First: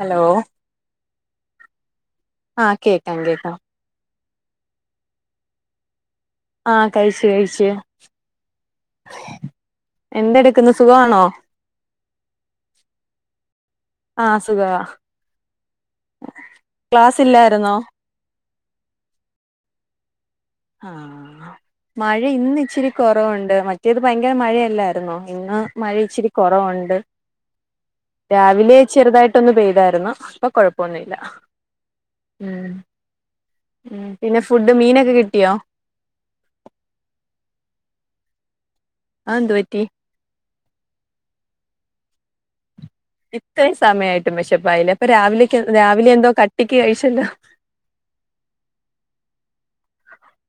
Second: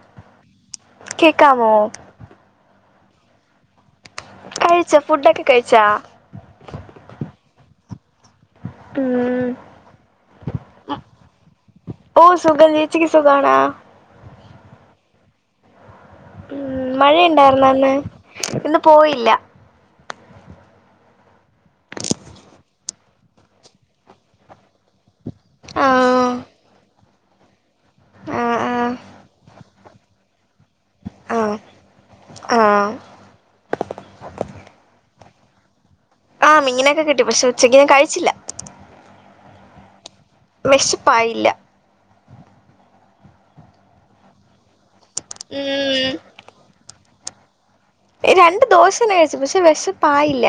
Hello കേക്കാവോ? ആ കേക്കാം കേക്കാം. കഴിച്ച ഫുഡൊക്കെ കഴിച്ചാ ആ കഴിച്ചു കഴിച്ചു ഉം എന്തെടുക്കുന്നു സുഖ? ഓ സുഖം ചേച്ചിക്ക് സുഖാണോ ആഹ് സുഖാ ഉ ഇല്ലായിരുന്നോ മഴയുണ്ടായിരുന്നന്ന് ഇന്ന് പോയില്ല ആഹ് മഴ ഇന്ന്ച്ചിരി കൊറവുണ്ട് മറ്റേത് ഭയങ്കര മഴയല്ലേ ട്ട്ന്നൊ ഇന്ന് ആ മഴ ഇച്ചിരി കൊറവോണ്ട്, ആ ആ രാവിലെ ചെറ്തായിട്ടൊന്ന് ഇതായിരുന്നു പ്പ കൊയപ്പോന്നുല്ല. ആ ആ ഉം പിന്നെ ഫുഡ് മീനൊക്കെ കിട്ടിയോ ആ മീങ്ങനൊക്കെ കിട്ടി പക്ഷെ ഉച്ചയ്ഞാൻ കഴിച്ചില്ല ആഎന്തുപറ്റി? വെഷപ്പായില്ല ഇത്രയും സമയായിട്ടും വെഷപ്പായില്ലേ അപ്പൊ രാവിലെക്ക് ഉം രാവിലെയെന്തോ കട്ടിക്ക് കഴിച്ചല്ലോ രണ്ട് ദോശെന്നെ കഴിച്ചു പക്ഷെ വെശപ്പായില്ല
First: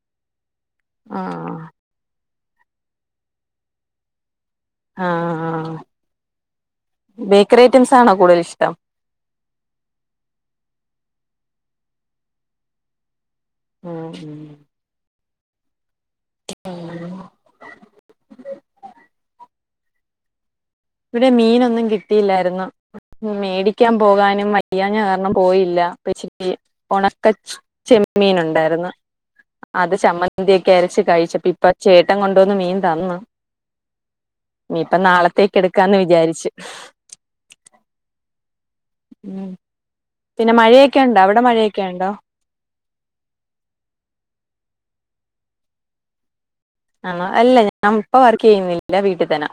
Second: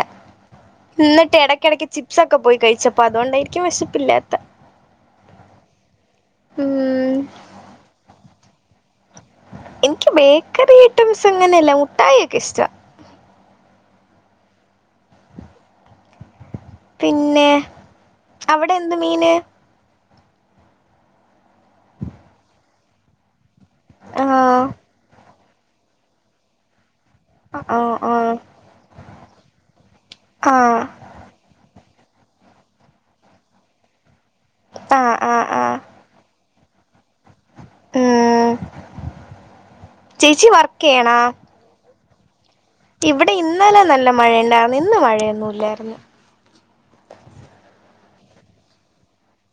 ഇന്നിട്ട് ആഹ് എടക്കെടക്ക് ചിപ്സൊക്കെ പോയി കഴിച്ചപ്പതൊണ്ടായിരിക്കും വിശപ്പില്ലാത്ത ആ ആ ഉം ബേക്കറി ഐറ്റംസാണോ കൂടുതൽ ഇഷ്ടം? എനിക്ക് ബേക്കറിഐറ്റംസങ്ങനെയല്ല മുട്ടായിയൊക്കിഷ്ടാ ഉം ഉം. [inaudible] പിന്നെ അവടെ എന്ത് മീന് ഇവിടെ മീനൊന്നും കിട്ടിയില്ലായിരുന്നു മേടിക്കാൻ പോകാനും ആഹ് വയ്യാന കാരണം പോയില്ലച്ചിക്ക് ഉണക്ക ആ ആ ചെമ്മീൻ ഉണ്ടായിരുന്നു അത് ആ ചമ്മന്തിയൊക്കരച്ച് കഴിച്ചപ്പ ഇപ്പൊ ചേട്ടം കൊണ്ടുവന്ന് മീൻ തന്നു ന്നി ഇപ്പ ആ ആ നാളത്തേക്ക് ആ എടുക്കാന്ന് വിചാ ച്ച് ഏഹ് ഉം പിന്നെ മഴേക്കെണ്ടോ അവടെ മഴേക്കെണ്ടോ? ഇവിടെ ഇന്നലെ നല്ല മഴയ ഉണ്ടായിരുന്നു ഇന്ന് മഴയൊന്നുമല്ലായിരുന്നു അല്ല ഞൻ പ്പ വർകെയ്യിന്നില്ല വീട്ടി തെന്ന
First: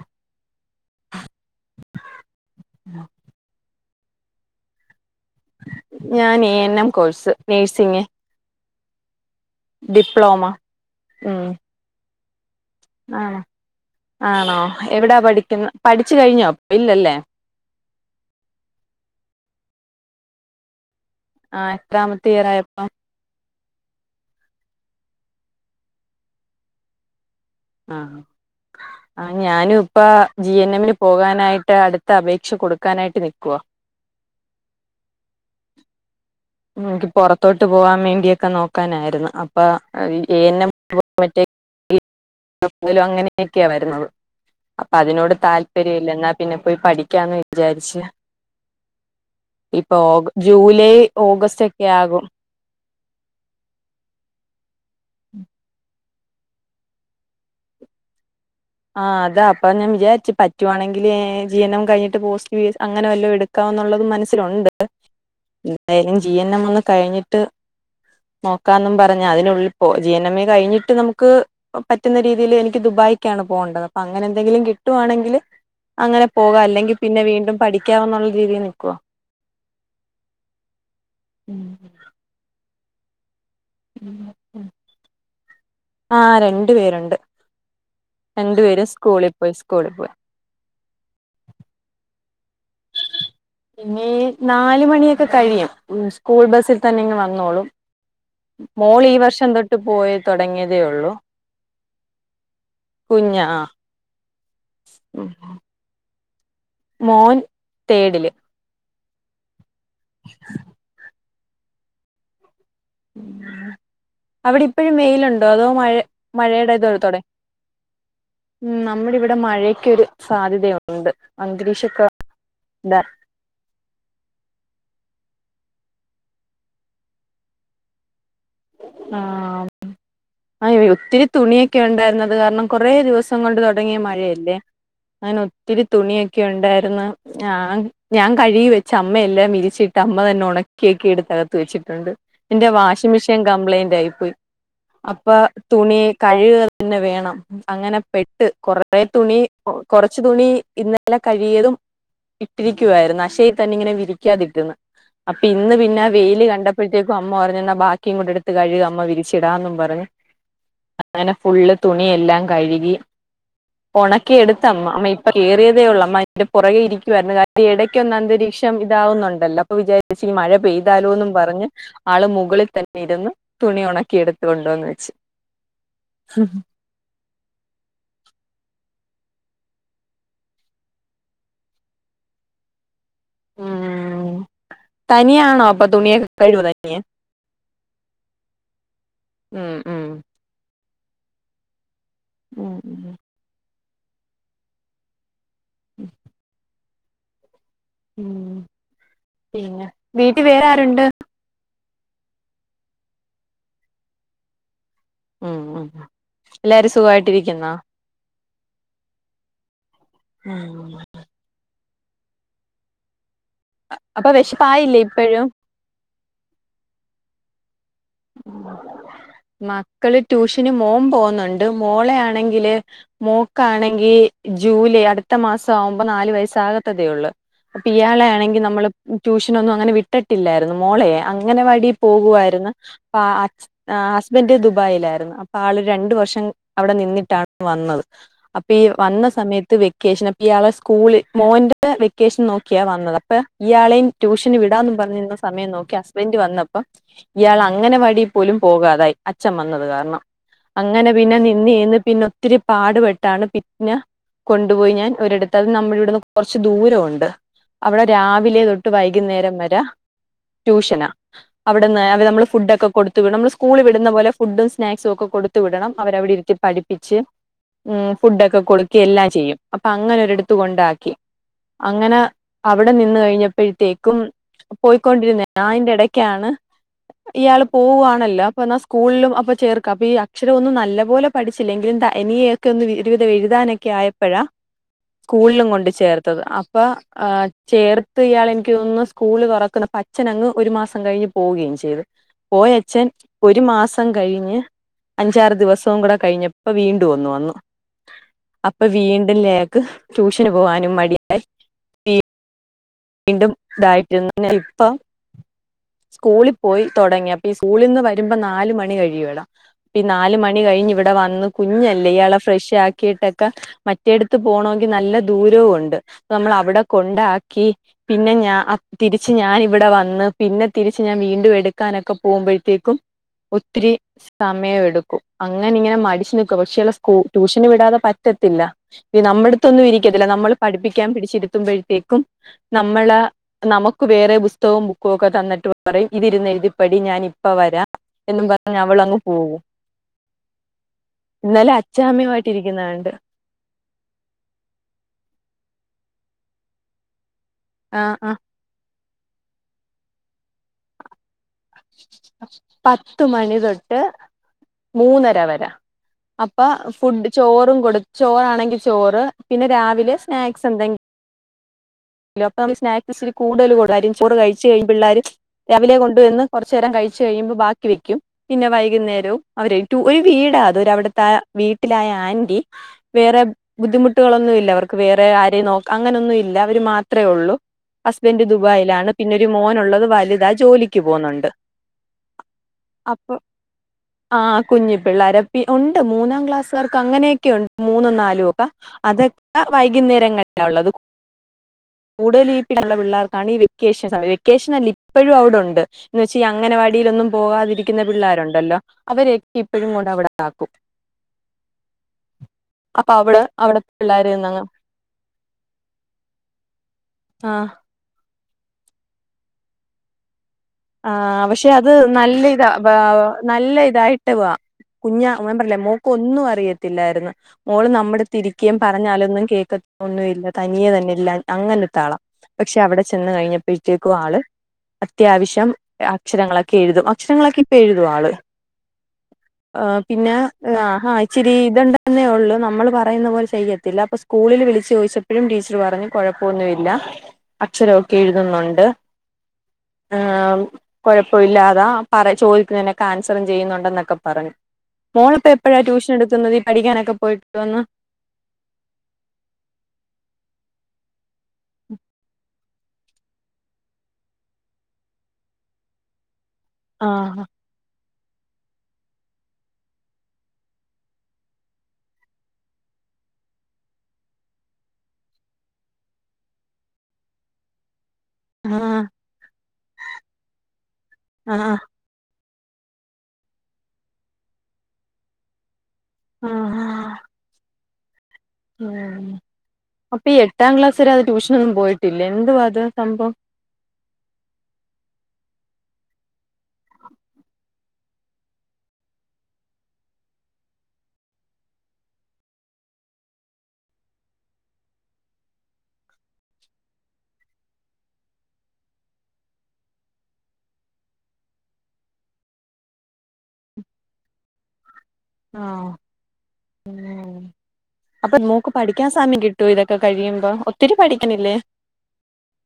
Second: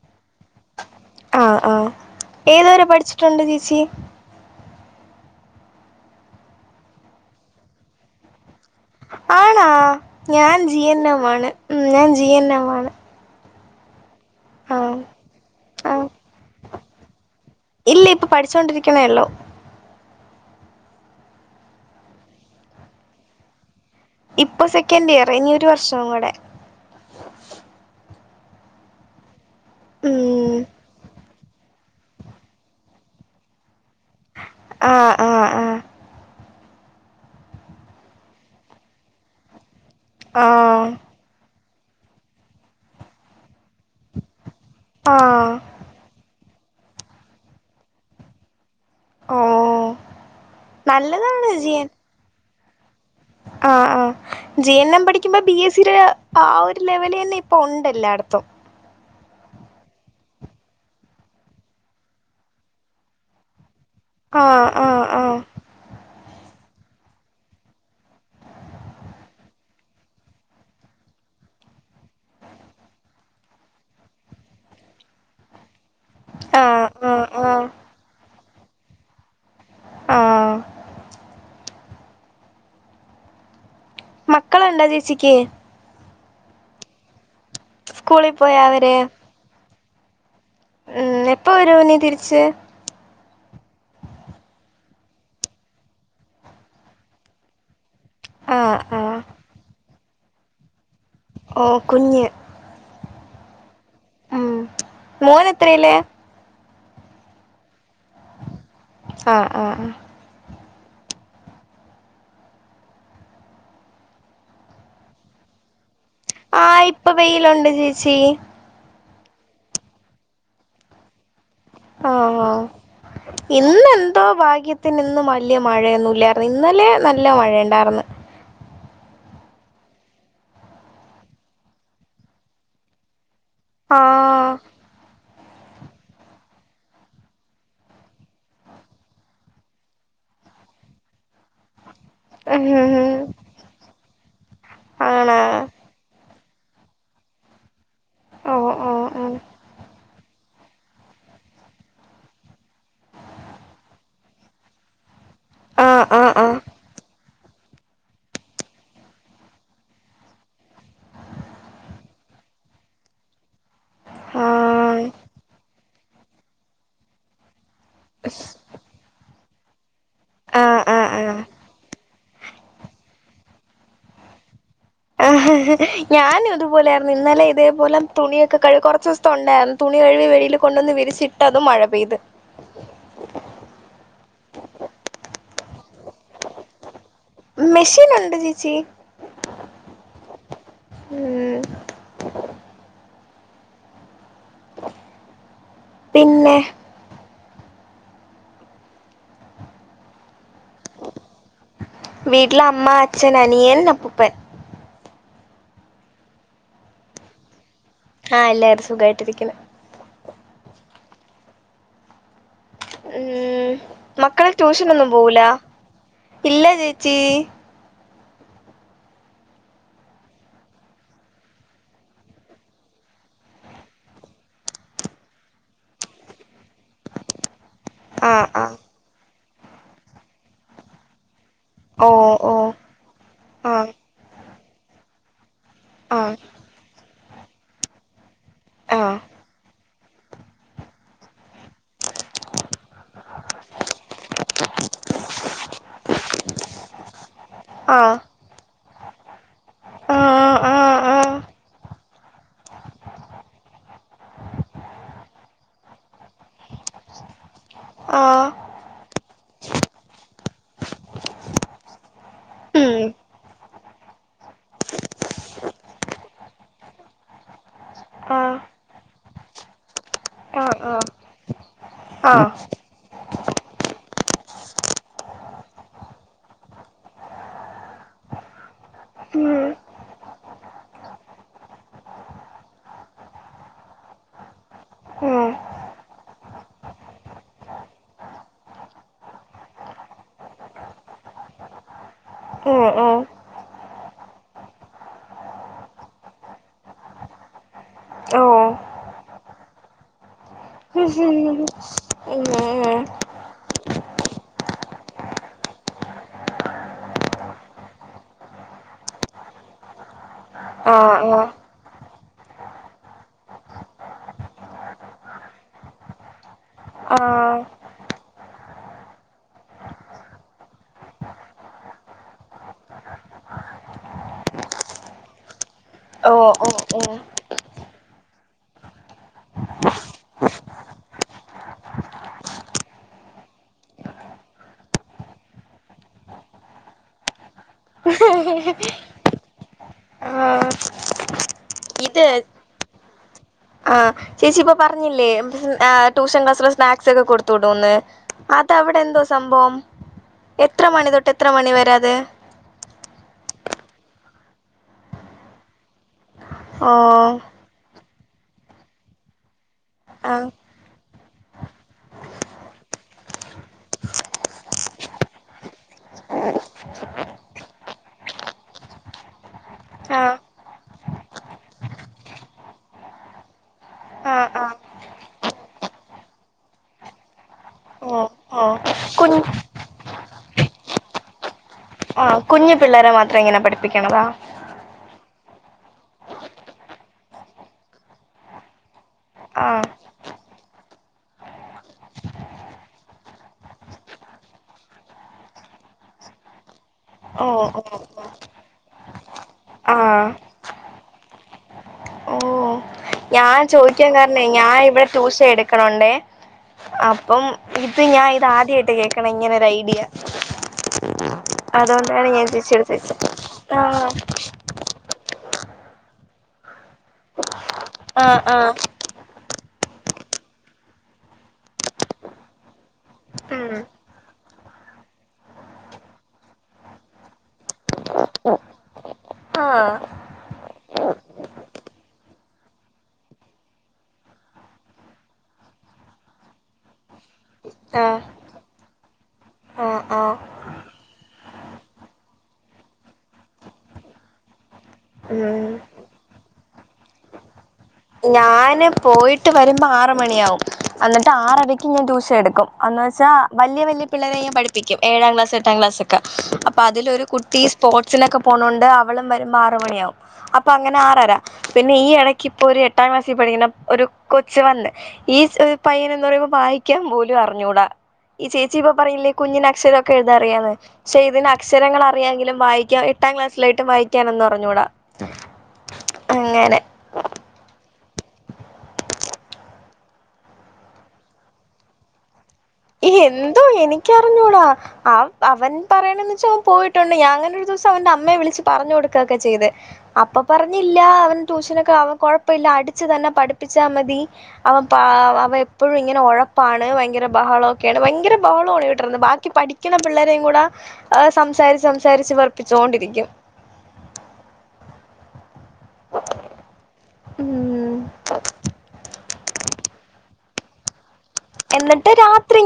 ആഹ് ആഹ്ഏതുവരെ പഠിച്ചിട്ടുണ്ട് ചേച്ചി ഞാൻ എ എൻ എം കോഴ്സ് നേഴ്സിംഗങ് ആണോ ഡിപ്ലോമ ഞാൻ ജി എൻ എം ഉം മാണ് ഉ ഞാൻ ജിഎൻഎം മാണ് ആണോ ആണോ എവിടാ പഠിക്കുന്ന ആ പഠിച്ചു കഴിഞ്ഞോ ഇല്ലല്ലേ ഇല്ല ഇപ്പൊ പഠിച്ചോണ്ടിരികുന്നോ ഒള്ളൂ ആ എത്രാമത്തെ ഇയറായപ്പോ ഇപ്പൊ സെക്കൻഡിയർ ഇനി ഒരു വർഷം കൂടെ ആ ആ ഞാനും ഇപ്പ ഉം ജി എൻ എമ്മിൽ പോകാനായിട്ട് അടുത്ത അപേക്ഷ കൊടുക്കാനായിട്ട് നിക്കുവാ ആഹ് എനിക്ക് പുറത്തോട്ട് പോവാാൻ വേണ്ടി യൊക്കെ നോക്കാനായിരുന്നു അപ്പൊെ ആ മറ്റേ അങ്ങനെയൊക്കെയ വരുന്നത് അപ്പ ആ അതിനോട് താൽ തെരിയില്ല ന്നാ പിന്നെ പോയി പഠിക്കാന്ന് വിചാര്ച് ഓ ഇപ്പൊ ഓ ജൂലൈ നല്ലതാണ് ഓഗസ്റ്റ് ജി എൻ ഒക്കെ ആകും ആ ആ ജി എൻ എം പഠിക്കുമ്പോ ബി എസ്ടെ ആ ആ ഒരു ലെവല് എന്നെ ഇപ്പോ ഉണ്ടെല്ലാടത്തും ആഹ് അതാ അപ്പ ഞാൻ വിചാരിച്ച് പറ്റുവാണെങ്കിൽ ജി എൻ എം കഴിഞ്ഞിട്ട് പോസ്റ്റ് ഫീസ് അങ്ങനെ വല്ലോ എടു ക്കാ ന്നുള്ളത് ആ മനസ്സിലുണ്ട്. ആ ആ എന്തായാലും ജീ എൻ എം ഒന്ന് കഴിഞ്ഞിട്ട് നോക്കാന്നും പറഞ്ഞ് അതിനുള്ളിപ്പോ ജീ എൻ മ്മേ കഴിഞ്ഞിട്ട് നമുക്ക് പറ്റുന്ന രീതീല് എനിക്ക് ദുബായ്ക്കാണ് പോണ്ട പ അങ്ങനെന്തെങ്കിലും കിട്ടുവാണെങ്കില് അങ്ങനെ പോക ആ ല്ലെങ്കി ആ പിന്നെ ആ വീണ്ടും പഠിക്കാ ന്നുള്ള രീതി നിക്കുവ ആഹ് ഉം ഉം മക്കള്ണ്ട ചേച്ചിക്ക്? ആ രണ്ടു പേരുണ്ട് സ്കൂളിൽ രണ്ടു പോയാ പേരും അവര് സ്കൂളി പോയ് സ്കൂളി പോയ് ഉം എപ്പവരും ഇനീ തിരിച്ച് പിന്നീ നാല് മണിയൊക്കെ കഴിയും സ്കൂൾ ബസ്സിൽ തന്നെ ഇങ് വന്നോളും ആ ആ മോളീ വർഷം തൊട്ട് പോയി തുടങ്ങിയതേ ഒള്ളു ഓ കുഞ്ഞ് കുഞ്ഞ ആഹ് ആഹ് മോനെത്രേലാ മോൻ തേടില് ആഹ് ആഹ് ആഹ് [inaudible] അവിടെ ഇപ്പഴും വേയിലുണ്ടോ അതോ മഴ മഴയുടെ ആഹ് ഇത് തൊട ഇപ്പൊ വെയിലുണ്ട് ചേച്ചി ഉം നമ്മുടെ ഇവിടെ മഴയ്ക്കൊരു സാധ്യതയൊണ്ട് ആഹ് ആഹ് ഇതാ ഇന്നെന്തോ ഭാഗ്യത്തിന് ന്ന് വല്യ മഴയൊന്നുല്ല ഇന്നലെ നല്ല മഴ ണ്ടായിർന്ന് ആ ആ ഒത്തിരി തുണിയൊക്കെ ഉണ്ടായിരുന്നത് കാരണം കൊറെ ദിവസം കൊണ്ട് തുടങ്ങിയ മഴയല്ലേ ആ അങ്ങനെ ഒത്തിരി തുണിയൊക്കെ ഉണ്ടായിരുന്നു ഞാ ഞാൻ കഴുകി വെച്ച് അമ്മയെല്ലാം വിരിച്ചിട്ട് അമ്മ തന്നെ ഉണക്കി യെക്കെ എടുത്ത ത് വെച്ചിട്ടുണ്ട്. എന്റെ ഉം വാഷിംഗ് മിഷേൻ കംപ്ലയിന്റ് ആയി പോയി. അപ്പ ആണോ തുണി കഴുക തന്നെ വേണം അങ്ങനെ പെട്ട് ഓ ഓ കൊറെ ഓ തുണി കൊറച്ച് തുണി ഇന്ന് പല കഴിയതും ഇട്ടിരിക്കുവായിരുന്നു അശയി തന്നെ ഇങ്ങനെ വിരിക്കാതിട്ടന്ന് അപ്പിന്ന് ആഹ് പിന്നെ ആഹ് വെയില് കണ്ടപ്പോഴത്തേക്കും അമ്മ പറഞ് ന്ന ബാ ക്കി എട്ടുത്ത് കഴുക അമ്മ വിരിച്ചിടാന്നും പറഞ്ഞു അങ്ങനെ ഫുള്ള് തുണിയെല്ലാ കഴുകി ഉണക്കി എടുത്തമ്മ ആഹ് അമ്മ ഇപ്പ കേറിയതേ ഉള്ളമ്മന്റെ പുറകെ ഇരിക്കുായിരുന്നു യെടയ്ക്കൊന്ന അന്തരീക്ഷ ഇതാവുന്നുണ്ടല്ലോ അപ്പൊ വിചാരിച്ച മഴ ആഹ് ആഹ് പെയ്താലോ ആഹ് ആഹ് പറഞ് ആള് മുകളിൽ തന്നെ ഇരുന്ന് തുണി ഉണക്കി എടുത്ത കൊണ്ടുവന്ന് വെച്ച് ഞാനും തുപോലെ ആരുന്നു ഇന്നലെ ഇതേ തുണിയൊക്കെ കഴ കുറച്ച് ദിവസത്തെ ഉണ്ടായിരുന്നു തുണി കഴിക വെയില് കൊണ്ടൊന്ന് വിരിച്ചിട്ടതും മഴ പെയ്ത് മ്മ് തനിയാണോ അപ്പൊ തുണിയൊക്കെ കഴുവോ തനിയെ മെഷീനുണ്ട് ചീച്ചീ ഉം ഉം മ്മ് ഉം ഉമ് പിന്നെ മ് പിന്നെ വീട്ടി വേറാരുണ്ട് വീട്ടിൽ അമ്മ അച്ഛൻ അനിയൻ അപ്പുപ്പൻ മ് മ് എല്ലാരും സുഖായിട്ടിരിക്കുന്നോ ആ എല്ലാവരും സുഖമായിട്ടിരിക്കുന്ന് ഉം ഉം അപ്പൊ മക്കളെ വിശപ്പായില്ലേ ട്യൂഷനൊന്നും പോവൂല ഇപ്പഴും ഇല്ല ചേച്ചി ഉം മക്കള് ട്യൂഷന് മോൻ പോകുന്നുണ്ട് മോളെ ആണെങ്കില് മോക്കാണെങ്കി ജൂലൈ അടുത്ത മാസാകുമ്പോ ന്നാലു വയസാകത്തത്തെയുള്ളൂ ഇയാളെ ആഹ് ആണെങ്കി ആഹ് നമ്മള് ട്യൂഷനൊന്നും അങ്ങനെ വിട്ടിട്ടില്ലായിരുന്നു മോളയെ അങ്ങനെവാടി ഓ ഓ പോവുആയിരുന്ന് ആഹ് ആ ഹസ്ബൻന്റ് ദുബായിലായിരുന്നു അപ്പൊ ആള് രണ്ടു ആഹ് വർഷം അവിടെ നിന്നിട്ടാണ് വന്നത് അപ്പൊ ഈ ആഹ് വന്ന സമയത്ത് വെക്കേഷൻ യാളെ സ്കൂള് മോന്റെ വെക്കേഷൻ നോക്കിയാ വന്നത് അപ്പ ഇയാളെയി ട്യൂഷന് വിടാന്ന് പറഞ്ഞിരുന്ന സമയം നോക്കി ഹസ്ബൻഡ് വന്നപ്പോ ഇയാൾ അങ്ങനെ ആഹ് വടി പോലും പോകാതായി അച്ചൻ വന്നത് കാരണം ആഹ് ആഹ് അങ്ങനെ പിന്നെ ആഹ് നിന്ന് ന്ന് പിന്നൊത്തിരി പാടുപെട്ടാണ് പിന്നെ കൊണ്ടുപോയി ഞാൻ ഒരിടത്ത് അത് നമ്മ്ള്ടെ ടുന്ന് കൊർച്ച് ദൂരോണ്ട്. അവിടെ ആഹ് രാവിലെ തൊട്ട് വൈകുന്നേരം വരെ ട്യൂഷനാ അവിടെന്ന് നമ്മൾ ഫുഡ്ഡക്കെ ഉം കൊടുത്ത് വിടണം നമ്മള് സ്കൂളി വിടുന്ന പോലെ ഫുഡും സ്നാക്സും ഒക്കെ കൊടുത്ത് വിടണം അവര് അവിടിരുത്തി പഠിപ്പിച്ച് മ് ആഹ് ഫുഡൊക്കെ കൊടുക്കി എല്ലാം ചെയ്യും അപ്പൊ അങ്ങനെ ഒരിടത്ത് ആഹ് ആഹ് കൊണ്ടാക്കി അങ്ങനെ ആഹ് അവി നിന്ന് കഴിഞ്ഞപ്പോഴത്തേക്കും പോയിക്കൊണ്ടിരുന്ന അയിന്റെ ടയ്ക്കാണ് ഇയാൾ പോവുആണല്ലോ. അപ്പൊ ന്ന സ്കൂള്ലും ഉം അപ്പൊ ചേർക്കാം പ്പീ അക്ഷരോന്നു നല്ല പോലെ പഠിച്ചില്ലെങ്കിലും നി ഒക്ക് ഒര് വിവിധ എഴുതാനൊക്കെ ആയപ്പോഴാ ഉം സ്കൂളിലും കൊണ്ട് ചേർത്തത് അപ്പൊ ആ ചേർത്ത് യാളെനിക്ക് തോന്നുന്നു സ്കൂള് തുറക്കുന്ന അ അച്ഛനങ്ങ് ഒരു മാസം കഴിഞ്ഞ് പോവുകയും ചെയ്ത് പോയ ഉം ച്ഛൻ ഉം ഒരു മാസം കഴിഞ്ഞ് അഞ്ചാറ് ദിവസവും കൂടെ കഴിഞ്ഞപ്പ വീണ്ടും ഒന്ന് വന്നു ഓഹ് അപ്പ വീണ്ട് ലേക്ക് ട്യൂഷന് പോവാൻ [unintelligible] വീണ്ടും ഇതായിട്ടി ഇപ്പം സ്കൂളിൽ പോയി തുടങ്ങി അപ്പൊ ഈ സ്കൂളിൽ നിന്ന് വരുമ്പോ നാലല് മണി കഴിയൂല്ലോ ഈ നാല് മണി കഴിഞ്ഞ് ഇവിടെ ആഹ് ആഹ് വന്ന് കുഞ്ഞല്ലേ ഇയാളെ ഫ്രഷ് ആക്കിയിട്ടൊക്കെ മറ്റേട്‌ത്ത് പോണോങ്കി നല്ല ദൂരോണ്ട് നമ്മൾ അവിടെ ആഹ് കൊണ്ടാക്കി പിന്നെ ഞാ തിരിച്ച് ഞാൻ ഇവിടെ വന്ന് പിന്നെ ഞാ തിരിച്ച് ഞാൻ ഇവിടെ വന്നു പിന്നെ തിരിച്ച് ഞാൻ വീണ്ടും എടുക്കാനൊക്കെ പോവുബയ്ത്തേക്കും പോകുമ്പോഴത്തേക്കും ഒത്തിരി സമയം എടുക്കും അങ്ങന ഇങ്ങനെ മടിച്ച് ഓഹ് നിക്കും പക്ഷെ ഓഹ് അവള് സ്കൂ ഓഹ് ട്യൂഷന് വിടാതെ പറ്റത്തില്ല ഇ നമ്മുടെത്തൊന്നും ഇരിക്കത്തില്ല നമ്മള് പഠിപ്പിക്കാൻ പിടിച്ചിരുത്തുമ്പോഴത്തേക്കും നമ്മളെ നമുക്ക് വേറെ പുസ്തകും ബുക്കും ഒക്കെ തന്നിട്ട് പറയും ഇതിരുന്ന് എഴുതിപ്പടി ഞാൻപ്പ വരാ എന്നും പറഞ് അവള് അങ്ങ് പോകു ആഹ് ഇന്നലെ അച്ഛാമ്മയുയിട്ട് ഇരിക്കും കിനാണ്ട് ആഹ് ചേച്ചി ഇപ്പ പറഞ്ഞില്ലേ ആ ട്യൂഷൻ ക്ലാസ്സില് സ്നാക്സൊക്കെ കൊട്ത്തൂടൂന്ന് ആ ആ ഇപ്പ അവിടെ എന്തോ സംഭവം എത്ര മണി തൊട്ട് എത്ര മണി വര അത് പത്ത് മണി തൊട്ട് മൂന്നര വരാ അപ്പൊ ഓ ഫുഡ് ചോറും കൊടു ചോറാണെങ്കി ചോറ് പിന്നെ രാവിലെ ആ സ്നാക്സ് എന്തെങ്കും [unintelligible] [unintelligible] രാവിലെ കൊണ്ട് വന്ന് കൊറ്ചേരം കഴിച്ച് കഴിയുമ്പോ ബാക്കി വെക്കും പിന്നെ വൈകുന്നേരോം അവര് ഒരു ആ വീടാത് ഒര അവിടുത്തെ വീട്ടിലായ ആന്റി വേറെ ആ ബുദ്ധിമുട്ടുകളൊന്നും ആ ഇല്ല അവർക്ക് വേറെ ആരെയ നോക്ക അങ്ങനെൊന്നും ഇല്ല അവര് മാത്ര ത്രയേ ഒള്ളൂ, ഓ ഹസ്ബൻഡ് ഓ ദുബായിലാണ്, കുഞ്ഞ് പിന്നൊരു മോനുള്ളത് വലുതാ ജോലിക്ക് പോകുന്നുണ്ട്. ആ കുഞ്ഞു പിള്ളേരെ അപ്പൊ മാത്രം ഇങ്ങനെ പഠിപ്പിക്ണതാ ആ കുഞ്ഞി പിള്ളാര്‌ പി ഉണ്ട് മൂന്നാം ക്ലാസുകർക്ക് അങ്ങനെയൊക്കെ ഉണ്ട് മൂന്നും നാലും ഒക്കെ അതൊ ആ വൈകുന്നേരങ്ങളിലാ ഉള്ളത് കൂടുതൽ [unintelligible] പിള്ളേർക്കാണ് ഈ വെക്കേഷൻ വെക്കേഷൻല്ല ഇപ്പഴും അവിടോണ്ട് എന്ന് വെച്ച് ഈ അങ്ങനവാടിലൊന്നും ഓ ഓ ഓ പോകാതിരിക്കുന്ന പിള്ളേരുണ്ടല്ലോ അവര് ഇപ്പോഴും കൊണ്ട് അവിടെ ആക്കും ഓഹ്. അപ്പൊ അവിടെ ഞാൻ അവിടെ ചോദിക്കാൻ പിള്ളേര് കാരണേ നിന്നങ്ങ് ഞാൻ ഇവിടെ ട്യൂഷൻ എടുക്കണണ്ടേ അപ്പം ആ അപ്പ ഞാൻ ഇത് ആദ്യായിട്ടാ കേൾക്ക്‌ണേ ഇങ്ങനെ ഒരു ഐഡിയ ആ പക്ഷെ അത് അതുകൊണ്ടാണ് നല്ല ഞാൻ ഇതാ ചേച്ചിയെടുത്ത് ചോദിച്ചത് നല്ല ആഹ് ഇതായിട്ട് വ കുഞാ പറ്ഞ്ഞിലെ മോക്ക് ഒന്നും അറിയത്തില്ലായിരുന്നു മോള് ആഹ് നമ്മുടെത്തിരിക്കേ ആഹ് പറ ഞാലൊന്നും കേക്ക ഒന്നും ഇല്ല തനിയെ തന്നെ ഇല്ല അങ്ങനെത്താളാ. പക്ഷെ അവിടെ ചെന്ന് ഉം കഴിഞ്ഞപ്പോഴത്തേക്കും ആള് അത്യാവശ്യ രം അക്ഷരങ്ങളൊക്കെ എഴുതും അക്ഷരങ്ങളൊക്കെ ഇപ്പൊ എഴുതും ആള് ആഹ് ആഹ് പിന്നെ ആഹ് ഇച്ചിരി ഇത്ണ്ടന്നേ ഉള്ളൂ നമ്മൾ പറയുന്ന പോലെ ചെയ്യത്തില്ല അപ്പൊ സ്കൂളിൽ വിളിച്ചു ചോദിച്ചപ്പോഴും ടീച്ചർ പറഞ്ഞു കുഴപ്പമൊന്നുമില്ല അക്ഷരമൊക്കെ ആഹ് എഴുതുന്നുണ്ട് ആഹ്, കൊഴപ്പവില്ല അതാ പറ ചോദിക്ണേന്നൊക്കെ ആൻസറും ചെയ്യുന്നുണ്ട ന്നൊക്കെ പറഞ്ഞു. മോളപ്പോ ഉം എപ്പോഴാ ട്യൂഷൻ എടുക്കുന്നത് ഈ പഠിക്കാനൊക്കെ പോയിട്ടു വന്ന് ഞാന് പോയിട്ട് വരുമ്പോ ആറ് മണിയാവും അന്നിട്ട് ആറരയ്ക്ക് ഞാൻ ട്യൂഷനെടുക്കും അന്ന വെച്ചാ വലിയ വലിയ പിള്ളേരെ ഞാൻ പഠിപ്പിക്കും ഏഴാം ക്ലാസ് എട്ടാം ക്ലാസ് ഒക്കെ അപ്പൊ അതിലൊരു ആഹ് കുട്ടി പോർട്സിനൊക്കെ പോണൊണ്ട് അവളും വരുമ്പ ആറ് മണിയാവും അപ്പൊ അങ്ങനെ ആറരാ പിന്നെ ഈ ഇടക്ക് ഇപ്പോ ഒരു എട്ടാം ക്ലാസീപടിക്കണ ഒരു കൊച്ച് വന്ന് ഈ പയ്യന് എന്ന് പറയുമ്പോ വായിക്കാൻ പോലും അറിഞ്ഞൂടാ ഈ ചേച്ചി ഇപ്പൊ ആഹ് പറഞ്ഞില്ലേ കുഞ്ഞിന് അക്ഷരമൊക്കെ എഴുതായറിയാന്ന് പക്ഷേ ഇതിന് ആഹ് അക്ഷരങ്ങൾ അറിയാെങ്കിലും വായിക്കാ ട്ടാം ക്ലാസ്സിലായിട്ടും വായിക്കാനൊന്നും അറിഞ്ഞൂടാ അങ്ങനെ. ആഹ് ഉം അപ്പൊ ഈ എട്ടാം ക്ലാസ് വരെ അത് ട്യൂഷനൊന്നും പോയിട്ടില്ലേ എന്തുവാ അത്? സംഭവം എന്തോ എനിക്കറിഞ്ഞൂടാ അവ അവൻ പറയണന്ന് വെച്ചാ അവൻ പോയിട്ടുണ്ട് ഞാനങ്ങനെ ഒരു ദിവസം അവന്റെ അമ്മയെ വിളിച്ച് പറഞ്ഞു കൊടുക്കുകയൊക്കെ ചെയ്ത് അപ്പൊ പറഞ്ഞില്ലാ അവൻ ട്യൂഷനൊക്കെ അവൻ കുഴപ്പല്ല അടിച്ചു തന്നെ പഠിപ്പിച്ചാ മതി അവൻ പാ എപ്പോഴും ഇങ്ങനെ ഉഴപ്പാണ് ഭയങ്കര ബഹളം ഒക്കെയാണ് ഭയങ്കര ബഹളമാണ് വീട്ടീന്ന് ബാക്കി പഠിക്കണ പിള്ളരേയും കൂടെ ആഹ് സംസാരിച്ച് സംസാരിച്ച് വെറ്പ്പിച്ചോണ്ടിരിക്കും ആഹ് ഉം ഉം അപ്പ മോക്ക് പഠിക്കാ സമ കിട്ട ട്ടു ഇതൊക്കെ കഴിയുമ്പോ തിരി പഠിക്കുന്നി എന്നിട്ട് രാത്രി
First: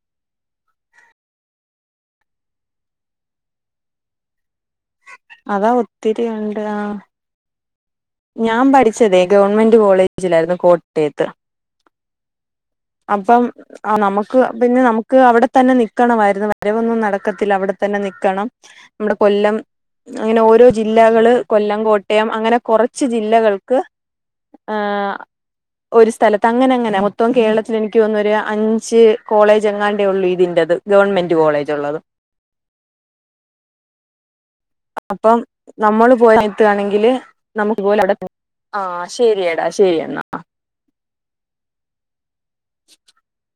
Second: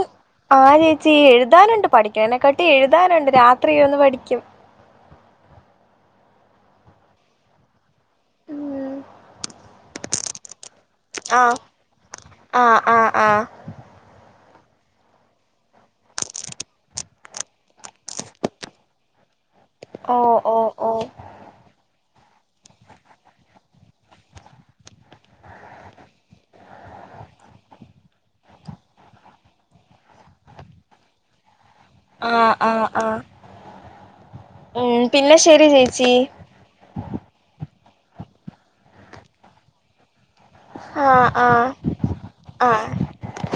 ആഹ് ചേച്ചി എഴുതാനുണ്ട് പഠിക്കണേണക്കാട്ടി എഴുതാനുണ്ട് രാത്രി ഇരുന്ന് പഠിക്കും അതാ ഒത്തിരി ഉണ്ട് ആഹ് ഞാൻ ഉം പഠിച്ചതേ ഗവൺമെന്റ് കോളേജിലായിരുന്നു കോട്ട ത്തെ ത്ത് ആഹ് ആഹ് ആഹ് ആഹ് അപ്പം. ആഹ് നമുക്ക് പിന്നെ നമുക്ക് അവിടെ തന്നെ നിക്കണമായിരുന്നു വരവൊന്നും നടക്കത്തില്ല അവിടെ തന്നെ നിക്കണം നമ്മുടെ കൊല്ലം ഓ അങ്ങനെ ഓ ഓരോ ഓ ജില്ലകള് കൊല്ലം കോട്ടയം അങ്ങനെ കൊറ കുച്ച് ജില്ലകൾക്ക് ആഹ് ഒരു സ്ഥലത്ത് അങ്ങനെങ്ങനെ മൊത്തം കേരളത്തിൽ എനിക്ക് തൊന്നുന്നൊര് അഞ്ച് കോളേജ് എങ്ങാണ്ടേ ഒള്ളൂ ഇതിന്റത് ഗവൺമെന്റ് കോളേജുള്ളത് ആഹ് ആഹ് ആഹ് ഉം പിന്നെ അപ്പം ശരി ചേച്ചി നമ്മള് പോയത്തുകയാണെങ്കില് [unintelligible] ആ ശരിയടാ ശരിയന്നാ ആഹ് ആഹ് ആഹ് [inaudible]